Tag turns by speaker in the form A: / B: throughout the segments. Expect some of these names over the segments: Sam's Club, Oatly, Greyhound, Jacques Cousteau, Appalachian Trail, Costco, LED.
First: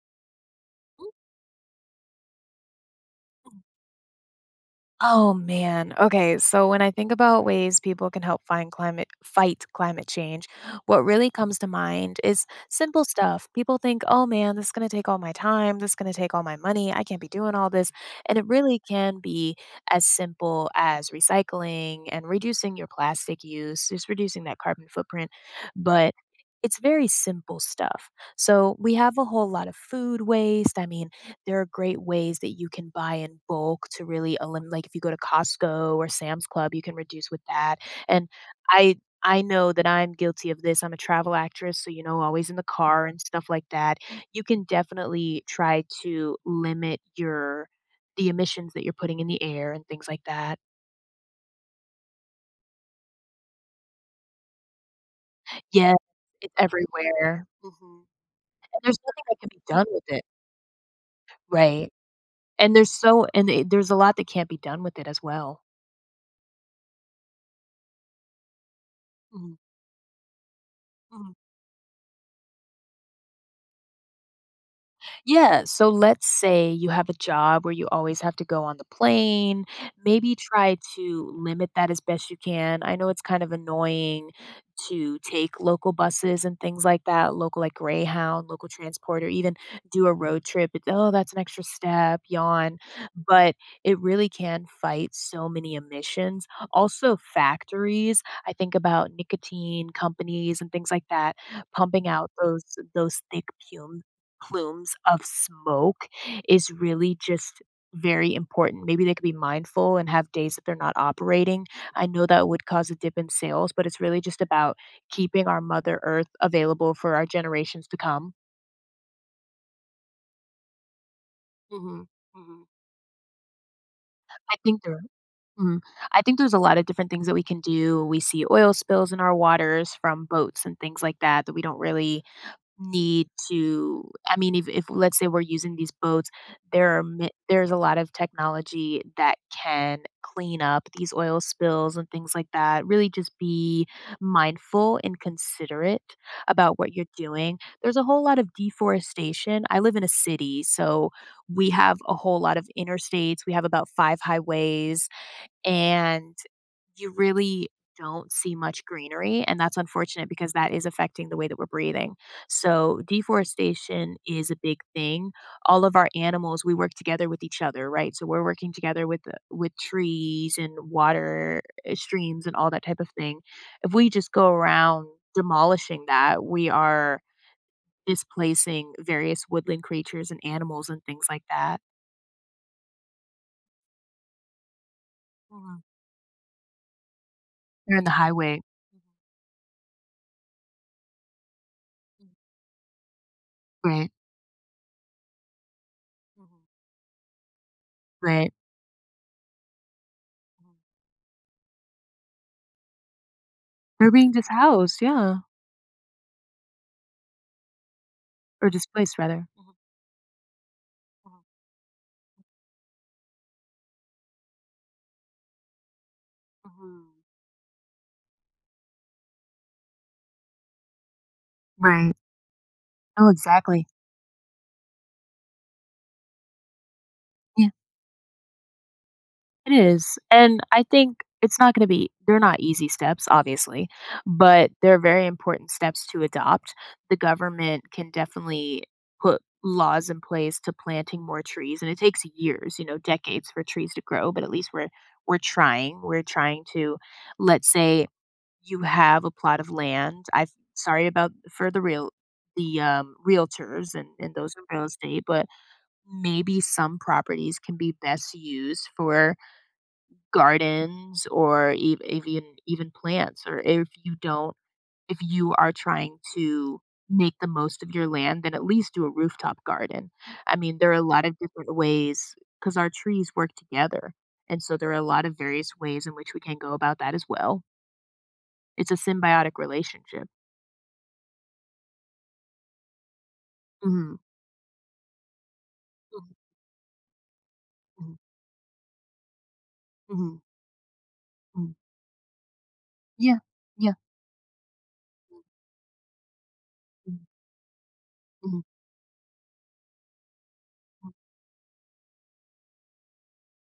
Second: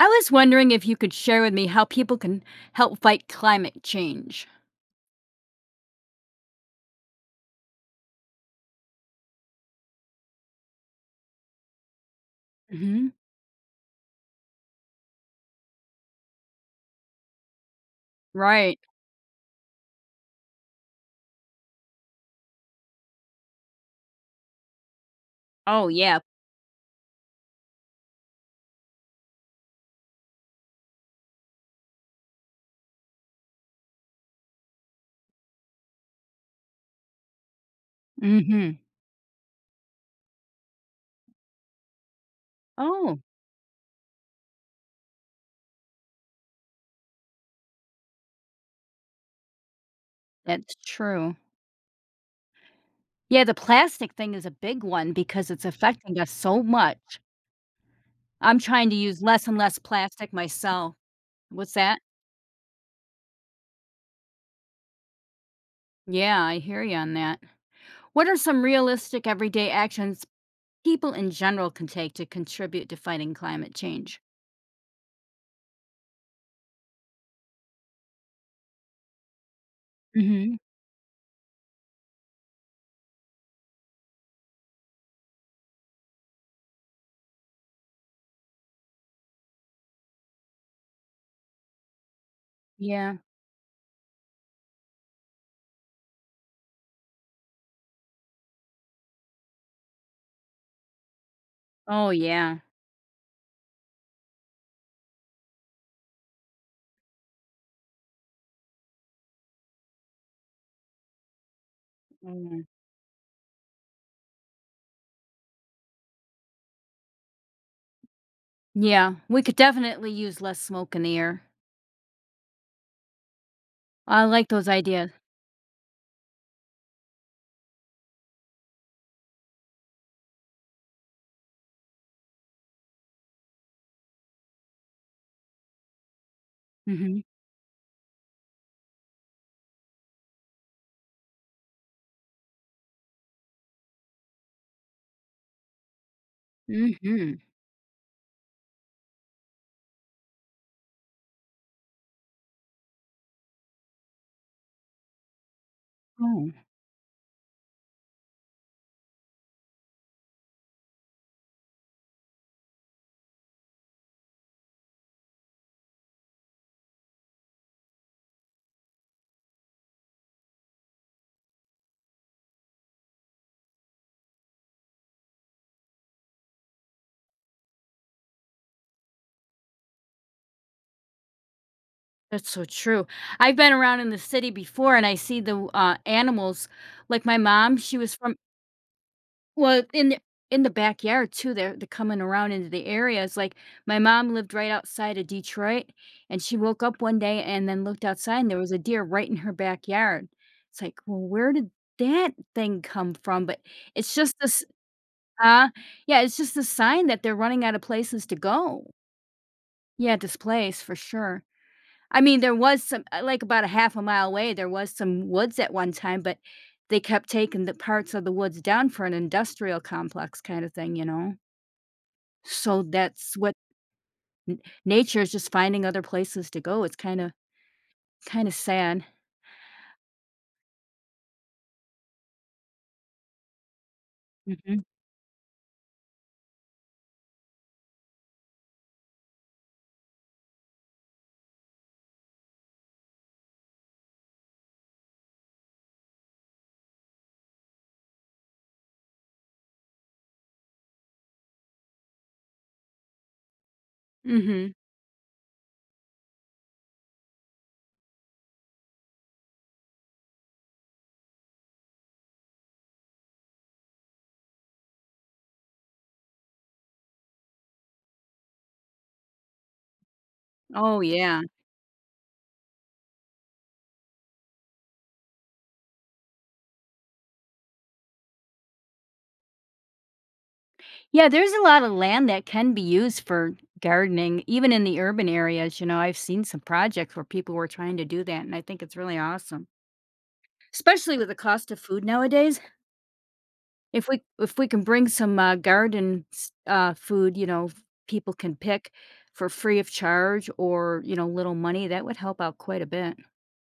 A: I was wondering if you
B: Mhm.
A: could share with me how people can help fight climate change.
B: Oh man. Okay, so when I think about ways people can help find climate fight climate change, what really comes to mind is simple
A: hmm
B: stuff. People think, "Oh man, this is going to take all my time, this is going to take all my money. I can't be doing all this." And it
A: Right.
B: really can be as simple as recycling and reducing your plastic use, just reducing that carbon footprint,
A: Oh,
B: but
A: yeah.
B: it's very simple stuff. So, we have a whole lot of food waste. I mean, there are great ways that you can buy in bulk to really elim like, if you go to Costco or Sam's Club, you can reduce with that, and
A: hmm
B: I I know that I'm guilty of this, I'm a travel actress, so, always in the car
A: Oh,
B: and stuff like that. You can definitely try to limit your the emissions that you're putting in the air and things like that.
A: that's true. Yeah, the plastic thing is a big one because it's
B: Yes,
A: affecting us
B: it's
A: so much.
B: everywhere. Mhm,
A: I'm
B: and
A: trying to
B: there's
A: use
B: nothing that
A: less
B: can
A: and
B: be
A: less
B: done with it.
A: plastic myself. What's
B: Right,
A: that?
B: and there's so and, eh, there's a lot that can't be done with it as well.
A: Yeah, I hear you on that. What are some realistic
B: Mhm,
A: everyday actions people in
B: mhm.
A: general can take to contribute to fighting climate change?
B: Yeah, so let's say you have a job where you always have to go on the plane. Maybe
A: hmm
B: try to limit that as best you can. I know it's kind of annoying to take local buses and things like that, local like Greyhound, local transport, or even do a road trip. It's, oh, that's an extra step, yawn.
A: Yeah.
B: But it really can fight so many emissions. Also, factories. I think about nicotine companies and things like that pumping
A: Oh,
B: out
A: yeah.
B: those thick fumes, plumes of smoke is really just very important. Maybe they could be mindful and have days that they're not operating. I know that
A: Mm.
B: would cause a dip in sales, but it's really just about keeping our Mother Earth available for our generations to come.
A: Yeah, we could definitely use less smoke in the air.
B: Mhm. Mhm.
A: I like
B: I
A: those
B: think there
A: ideas.
B: mhm. I think there's a lot of different things that we can do. We see oil spills in our waters from boats and things like that that we don't really need to. I mean, if let's say we're using these boats, there are
A: Mhm.
B: mi there's a lot of technology that can clean up these oil spills and things like that. Really just be mindful and considerate about what you're
A: Mhm.
B: doing. There's a whole lot of deforestation. I live in a city, so we have a whole lot of interstates. We have about 5 highways, and
A: Oh,
B: you really don't see much greenery, and that's unfortunate because that is affecting the way that we're breathing. So, deforestation is a big thing. All of our animals, we work together with each other, right? So, we're working together with with trees and water, streams and all that type of thing. If we just go around demolishing that, we are displacing various woodland creatures and animals and things like that.
A: that's so true. I've been around in the city before and I see the
B: Mhm.
A: animals. Like my mom, she
B: They're in the
A: was from
B: highway.
A: well in the backyard too. They're coming
B: Mhm.
A: around into the areas. Like my
B: Right.
A: mom lived right outside of Detroit, and she
B: Mhm.
A: woke up one day and then looked outside and
B: Right.
A: there was a deer right in her backyard. It's like, well, where did that thing come from? But
B: They're
A: it's
B: being
A: just this
B: dishoused, yeah,
A: Uh, yeah, it's just a sign that they're running out of places to
B: or
A: go.
B: displaced rather. Mhm,
A: Yeah, displaced for sure. I mean, there was some like about a half a mile away, there was some woods at one time, but
B: mhm,
A: they
B: mhm.
A: kept taking the parts of the woods down for an industrial complex kind of thing, you know?
B: Right.
A: So
B: Oh,
A: that's what
B: exactly.
A: nature is just finding other places to go. It's kind of
B: Yeah.
A: kind of sad.
B: It is, and I think it's not gonna be they're not easy steps, obviously, but
A: Mhm.
B: they're very important steps to adopt. The government can definitely put laws in place to planting more trees, and it takes years, you know, decades for trees to grow, but at least we're trying. We're trying to, let's say you have a plot of land. I've Sorry about for the realtors and, those
A: Mhm.
B: in real estate, but maybe some properties can be best used for gardens or even plants. Or if you are trying to make the most of your land, then at least do a rooftop garden. I mean, there are
A: Oh,
B: a lot of
A: yeah.
B: different ways because our trees work together, and so there are a lot of various ways in which we can go about that as well. It's a symbiotic relationship.
A: Yeah, there's a lot of land that can be used for
B: Mhm,
A: gardening, even in the urban areas. You know, I've
B: mhm,
A: seen some projects where people were trying to
B: mhm,
A: do that, and I think it's really awesome,
B: mhm,
A: especially with the cost
B: mhm.
A: of food nowadays.
B: Yeah, yeah.
A: If we can bring some garden
B: Mhm,
A: food, people can
B: mhm,
A: pick for free of charge or
B: mhm.
A: little money, that would help out quite a bit.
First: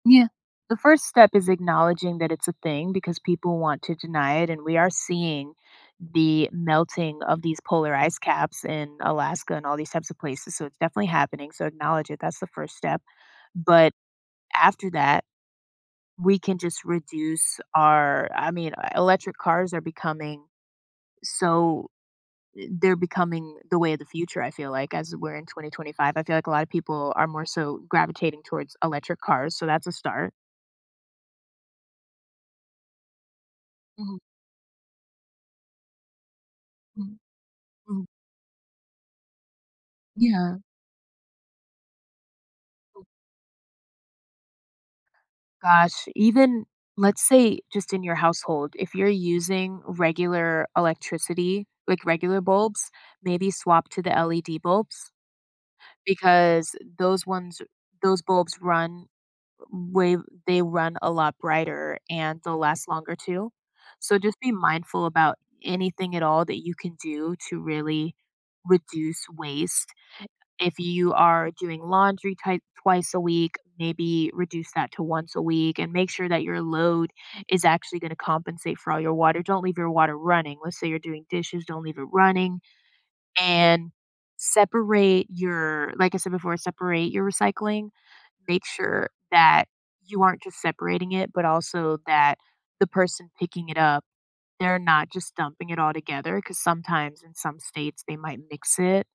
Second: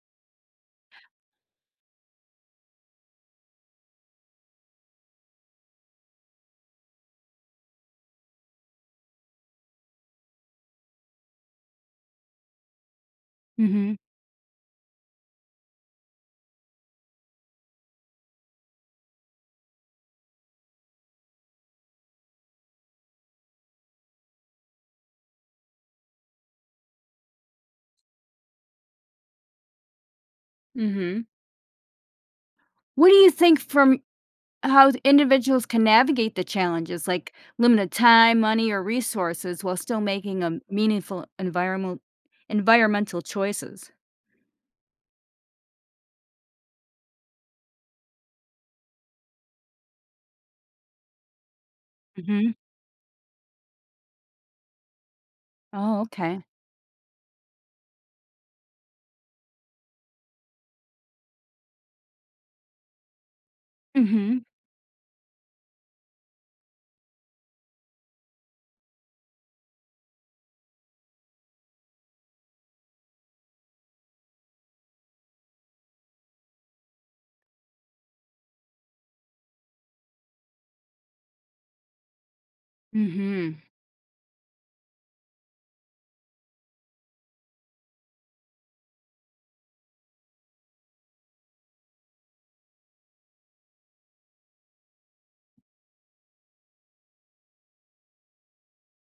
B: Yeah. The first step is acknowledging that it's a thing because people want to deny it, and we are seeing the melting of these polar ice caps in Alaska and all these types of places, so it's definitely happening, so acknowledge it, that's the first step. But
A: Mm-hmm.
B: after that, we can just reduce our I mean, electric cars are becoming so. They're becoming the way of the future, I feel like, as we're in 2025. I feel like a lot of people are more so gravitating towards electric cars, so that's a start.
A: Mm-hmm. What do you think from
B: Mhm,
A: how individuals can navigate the challenges
B: mhm,
A: like limited
B: mhm.
A: time, money, or resources while still making
B: Yeah.
A: a meaningful environmental choices.
B: Gosh, even let's say just in your household, if you're using regular electricity, like regular
A: Mhm.
B: bulbs, maybe swap to the LED bulbs
A: Oh, okay.
B: because those bulbs run way they run a lot brighter and they'll last longer too. So just
A: Mhm.
B: be mindful about anything at all that you can do to really reduce waste. If you are doing laundry twice a week, maybe reduce that to once a week and make sure that your load is actually going to compensate for all your water. Don't leave your water running. Let's say you're doing dishes, don't leave it running,
A: Mhm.
B: and separate your, like I said before, separate your recycling. Make sure that you aren't just separating it, but also that the person picking it up, they're not just dumping it all together because sometimes in some states they might mix it.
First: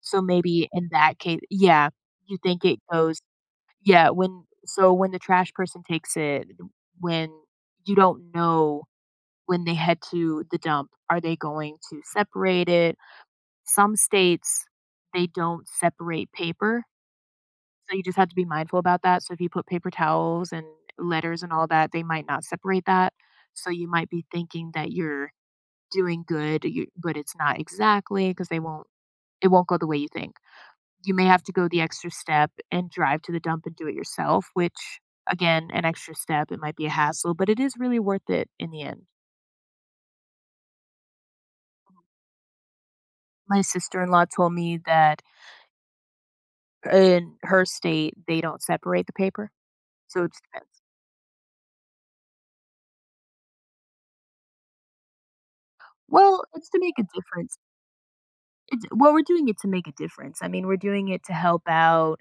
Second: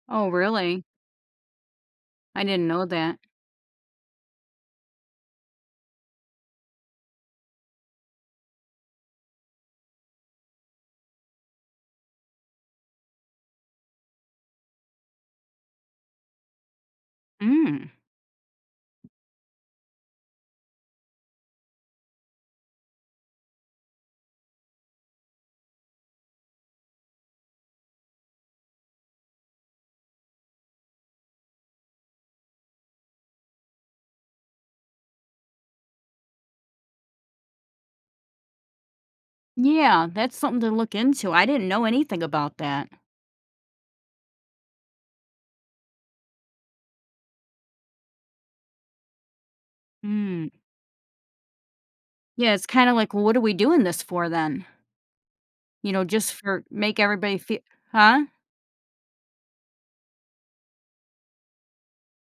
B: So
A: Oh,
B: maybe
A: really?
B: in that case, yeah, you
A: I
B: think
A: didn't
B: it
A: know that.
B: goes, yeah, so when the trash person takes it, when you don't know, when they head to the dump, are they going to separate it? Some states, they don't separate paper,
A: Mm.
B: so you just have to be mindful about that, so if you put paper towels and letters and all that, they might not separate that, so you might be thinking that you're doing good, you but it's not exactly because they won't it won't go the way you think. You may have to go the extra step and drive to the dump and do it yourself, which again, an extra step, it might be a hassle, but it is really worth it in the end.
A: Yeah, that's something to look into. I didn't know anything about that.
B: My sister-in-law told me that in her state, they don't separate the paper, so it's.
A: Mm. Yeah, it's kind of like, well, what are we doing this for then? You know, just
B: Well,
A: for
B: it's to
A: make
B: make a
A: everybody
B: difference.
A: feel, huh?
B: It's, well, we're doing it to make a difference. I mean, we're doing it to help out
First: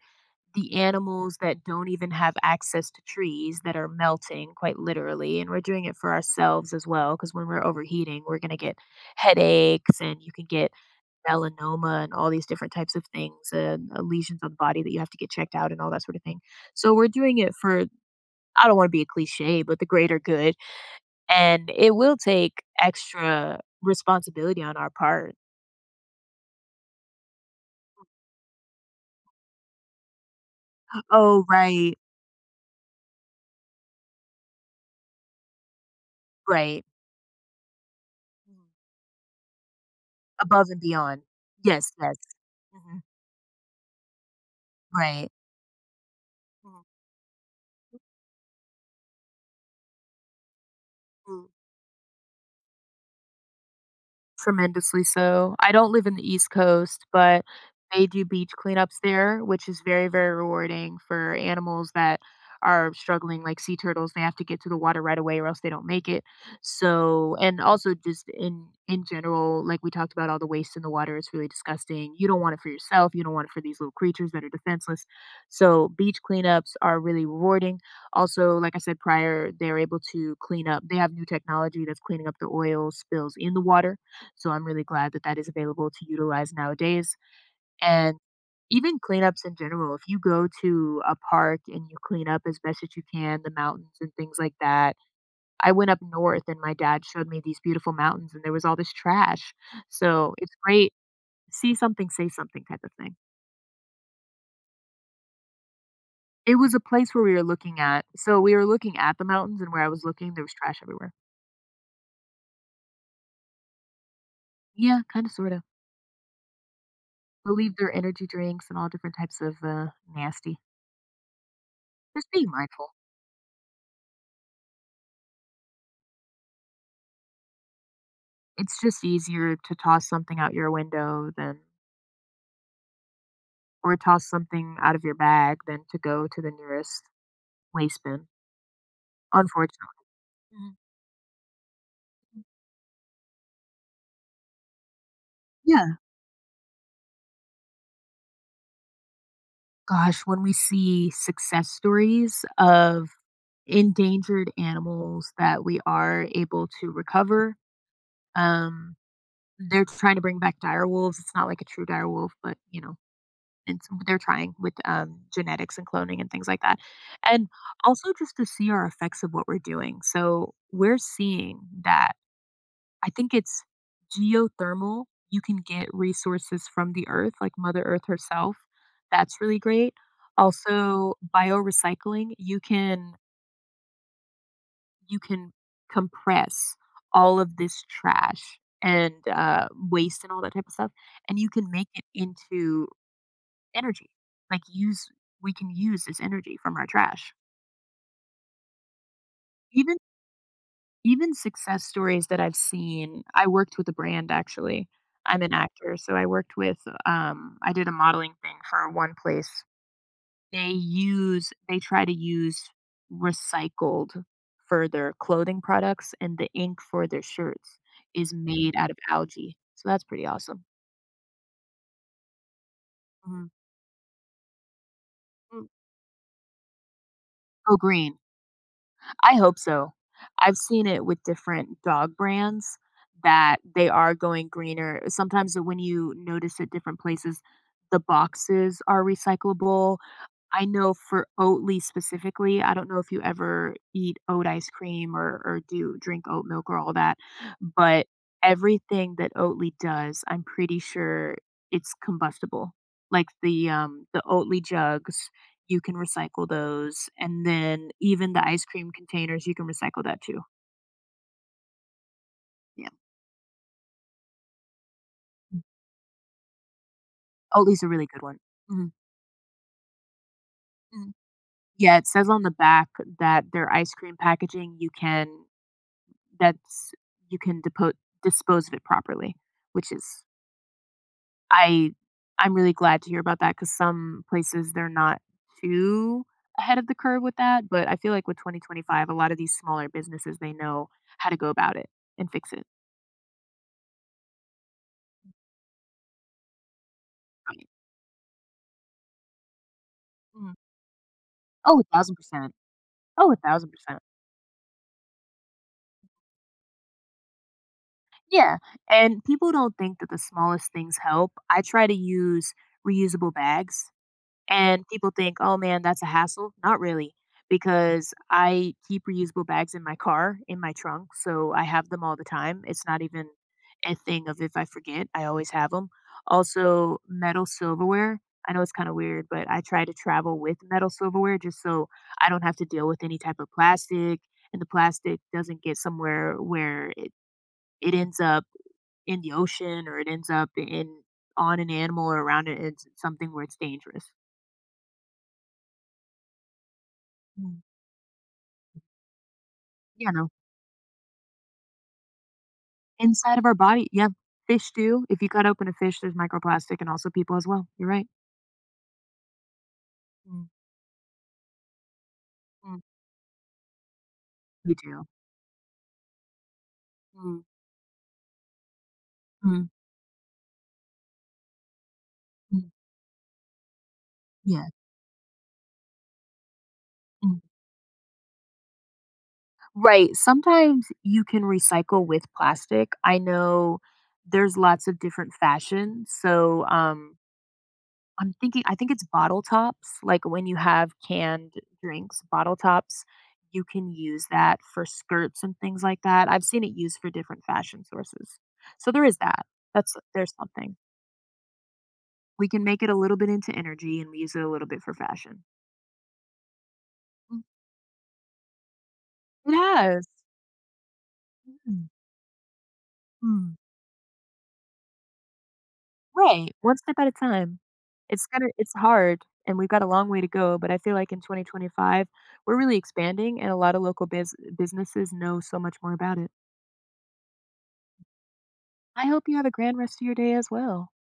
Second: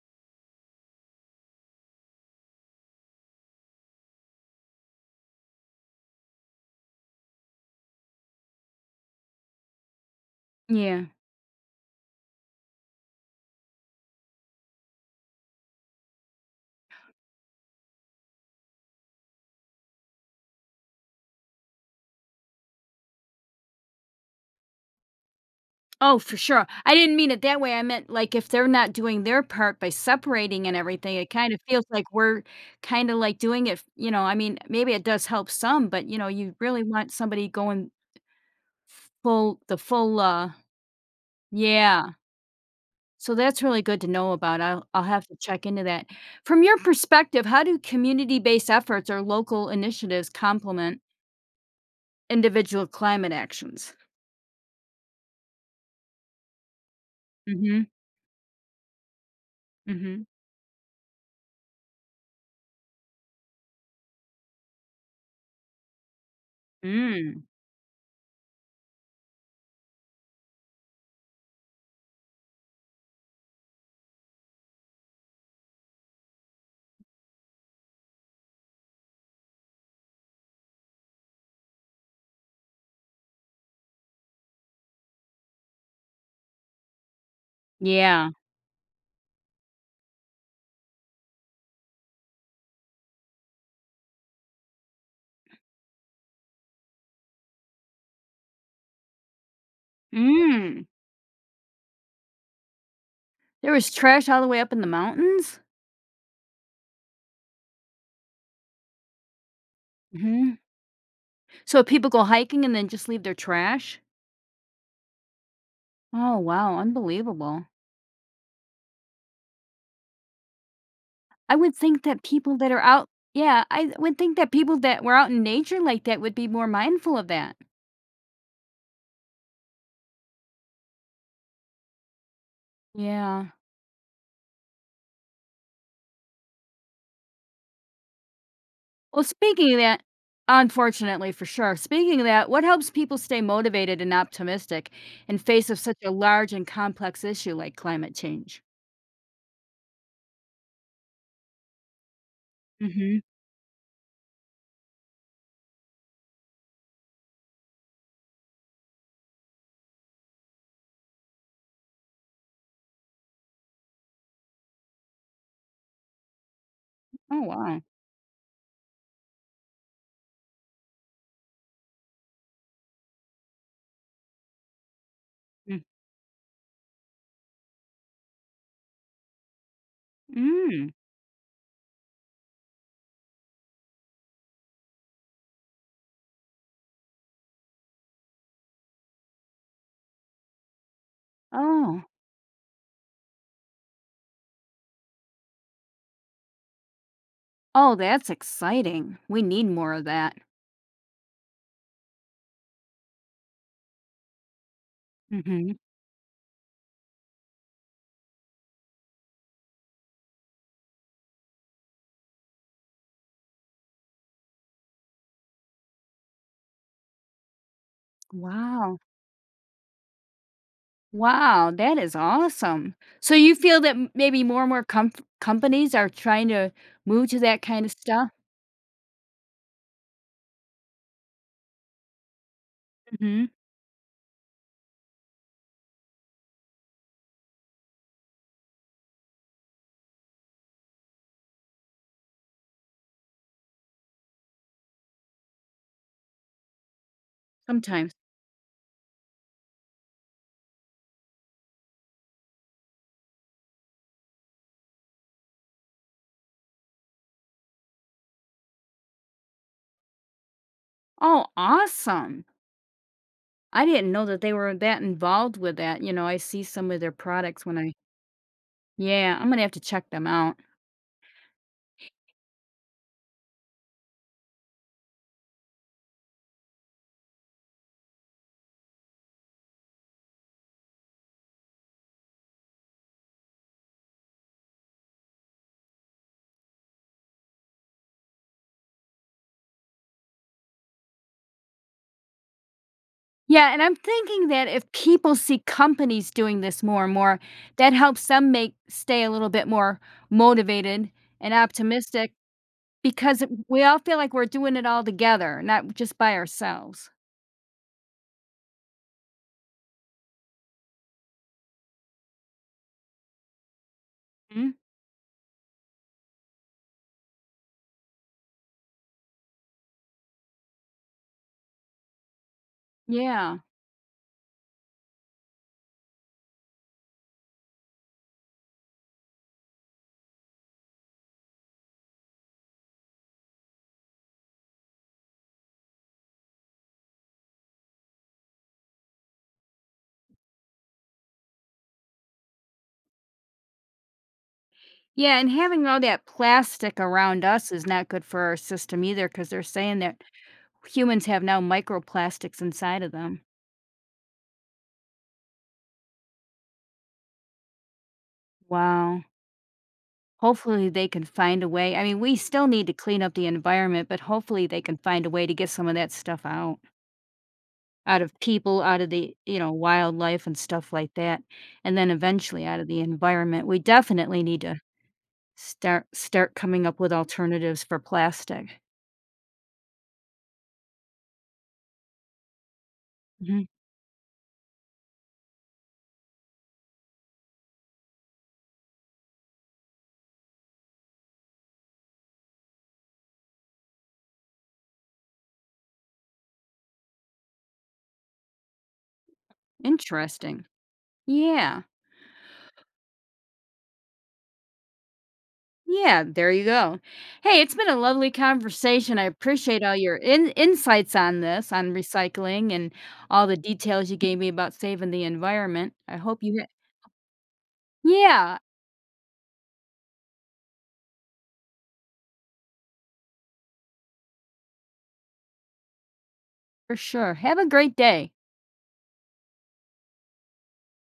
B: the animals that don't even have access to trees that are melting quite literally, and we're doing it for ourselves as well because when we're overheating, we're going to get headaches and you can get
A: Yeah.
B: melanoma and all these different types of things, and lesions on the body that you have to get checked out and all that sort of thing. So we're doing it for, I don't want to be a cliche, but the greater good, and it will take extra responsibility on our part.
A: Oh, for sure. I didn't mean it that way. I meant, like, if they're not doing their part by separating and everything, it
B: Oh,
A: kind of feels
B: right,
A: like we're kinda, like, doing it, I mean, maybe it does help some, but, you really
B: right.
A: want somebody going
B: Mhm.
A: full the full,
B: Above and beyond. Yes,
A: yeah.
B: yes. Mhm.
A: So that's really good to know about. I'll have
B: Right.
A: to check into that. From your perspective, how do community-based efforts or local initiatives complement
B: Mhm.
A: individual climate actions?
B: Tremendously so. I don't live in the East Coast, but
A: Mhm,
B: they do beach cleanups there, which is very,
A: mhm.
B: very rewarding for animals that are struggling, like sea turtles. They have to get to the water right away or else they don't make it. So,
A: Mm.
B: and also just in general, like we talked about, all the waste in the water is really disgusting. You don't want it for yourself. You don't want it for these little creatures that are defenseless. So beach cleanups are really rewarding. Also, like I said prior, they're able to clean up. They have new technology that's cleaning up the oil spills in the water, so I'm really glad that that is available to utilize nowadays. And
A: Yeah.
B: even cleanups in general, if you go to a park and you clean up as best as you can, the mountains and things like that. I went up north and my dad showed me these beautiful mountains and there was all this trash. So it's
A: Mm.
B: great. See something, say something type of thing.
A: There was trash all the way up in the mountains?
B: It was a place where we were looking at. So we were looking at the mountains and where I was looking, there was
A: Mhm.
B: trash everywhere.
A: So people go hiking and then just leave their trash?
B: Yeah, kind of, sort of.
A: Oh, wow, unbelievable.
B: Believe their energy drinks and all different types of nasty.
A: I would think that
B: Just being
A: people that are
B: mindful.
A: out. Yeah, I would think that people that were out in nature like that would be more mindful of that.
B: It's just easier to toss something out your window than,
A: Yeah.
B: or toss something out of your bag than to go to the nearest waste bin,
A: Well, speaking of that
B: unfortunately. Mhm.
A: unfortunately, for sure. Speaking of that, what helps people stay motivated and optimistic in face of such
B: Yeah.
A: a large and complex issue like climate change?
B: Gosh, when we see success stories of
A: Mhm.
B: endangered animals that we are able to recover, um, they're trying to bring back dire wolves. It's not like a true dire wolf, but, you know, and so they're trying with genetics and cloning and things like that.
A: Oh,
B: And
A: wow.
B: also just to see our effects of what we're doing. So we're seeing that, I think it's geothermal. You can
A: Mm.
B: get resources from the earth, like Mother Earth herself. That's really great.
A: Mm.
B: Also, biorecycling, you can compress all of this trash and waste and all that type of stuff and you can make it
A: Oh.
B: into energy, like, use we can use this energy from our trash.
A: Oh, that's exciting. We need more
B: Even
A: of that.
B: Even success stories that I've seen. I worked with a brand actually. I'm an
A: Mhm.
B: actor, so I worked with, I did a modeling thing for one place. They try to use recycled for their clothing products, and the ink for their shirts is made out of
A: Wow.
B: algae, so that's pretty awesome.
A: Wow, that is awesome. So
B: Mhm.
A: you feel that m maybe more and more comf
B: Mm.
A: companies are trying to move to that
B: Go
A: kind of
B: green.
A: stuff?
B: I hope so. I've seen it with different dog brands
A: Mhm.
B: that they are going greener. Sometimes when you notice at different places, the boxes are recyclable. I know for Oatly specifically, I don't know if you ever eat oat ice cream or do drink oat milk or all that, but
A: Sometimes.
B: everything that Oatly does, I'm pretty sure it's combustible. Like the Oatly jugs, you can recycle those, and then even the ice cream containers, you can recycle that too.
A: Oh, awesome.
B: Yeah,
A: I didn't know that they were that involved with that, I see some of their products when
B: Oatly's a
A: I
B: really good one. Mhm.
A: yeah, I'm gonna have to check them out.
B: Mhm. Yeah, it says on the back that their ice cream packaging you can that's you can depo dispose of it properly, which is I I'm really glad to hear about that because some places, they're not too ahead of the curve with that, but I feel like with 2025, a lot of these smaller businesses, they know how to go about it and fix it.
A: Yeah, and I'm thinking that if people see companies doing this more and more,
B: Right.
A: that helps them make stay a little bit more
B: Mhm.
A: motivated and
B: Oh,
A: optimistic
B: 1,000%. Oh,
A: because we all
B: 1,000%.
A: feel like we're doing it all together, not just by ourselves.
B: Yeah, and people don't think that the smallest things help. I try to use reusable bags.
A: Mhm.
B: And people think, "Oh, man, that's a hassle." Not really, because I keep reusable bags in my car, in my trunk, so I have them all the time. It's not even
A: Yeah.
B: a thing of if I forget, I always have them. Also, metal silverware. I know it's kinda weird, but I try to travel with metal silverware just so I don't have to deal with any type of plastic, and the plastic doesn't get somewhere where it ends up in the ocean or it ends up in on an animal or around it, it's something where it's dangerous.
A: Yeah, and having all that plastic around us is not good for our system either. Because 'cause they're saying
B: You
A: that
B: know,
A: humans have now microplastics inside of
B: inside
A: them.
B: of our body, yeah, fish do. If you cut open a fish, there's microplastic and also people as well. You're right.
A: Wow.
B: Mm,
A: Hopefully, they can find a way. I mean, we still
B: mm,
A: need to clean up the environment, but hopefully
B: you
A: they can
B: do.
A: find a way to get some of that stuff out,
B: mm,
A: out of people, out of the,
B: Mm,
A: wildlife and stuff like that, and then eventually
B: mm,
A: out of the environment. We definitely need
B: yeah.
A: to Start coming up with
B: mm.
A: alternatives for plastic.
B: Right. Sometimes you can recycle with plastic. I
A: Mhm.
B: know there's lots of different fashions. So, I think it's bottle tops, like when you have canned drinks, bottle tops, you can use that for skirts and things like that. I've seen it used for different fashion sources. So there is that. That's There's
A: Interesting.
B: something.
A: Yeah.
B: We can make it a little bit into energy and we use it a little bit for fashion.
A: Yeah, there you go.
B: Mm,
A: Hey, it's been a lovely conversation. I
B: It
A: appreciate all
B: has.
A: your insights on this,
B: Mm,
A: on recycling and all the
B: mm.
A: details you gave me about saving the environment. I hope
B: Right.
A: you
B: One step at a time.
A: yeah,
B: It's hard and we've got a long way to go, but I feel like in 2025 we're really expanding and a lot of local businesses know so much more about it.
A: for sure. Have a great day.
B: I hope you have a grand rest of your day as well.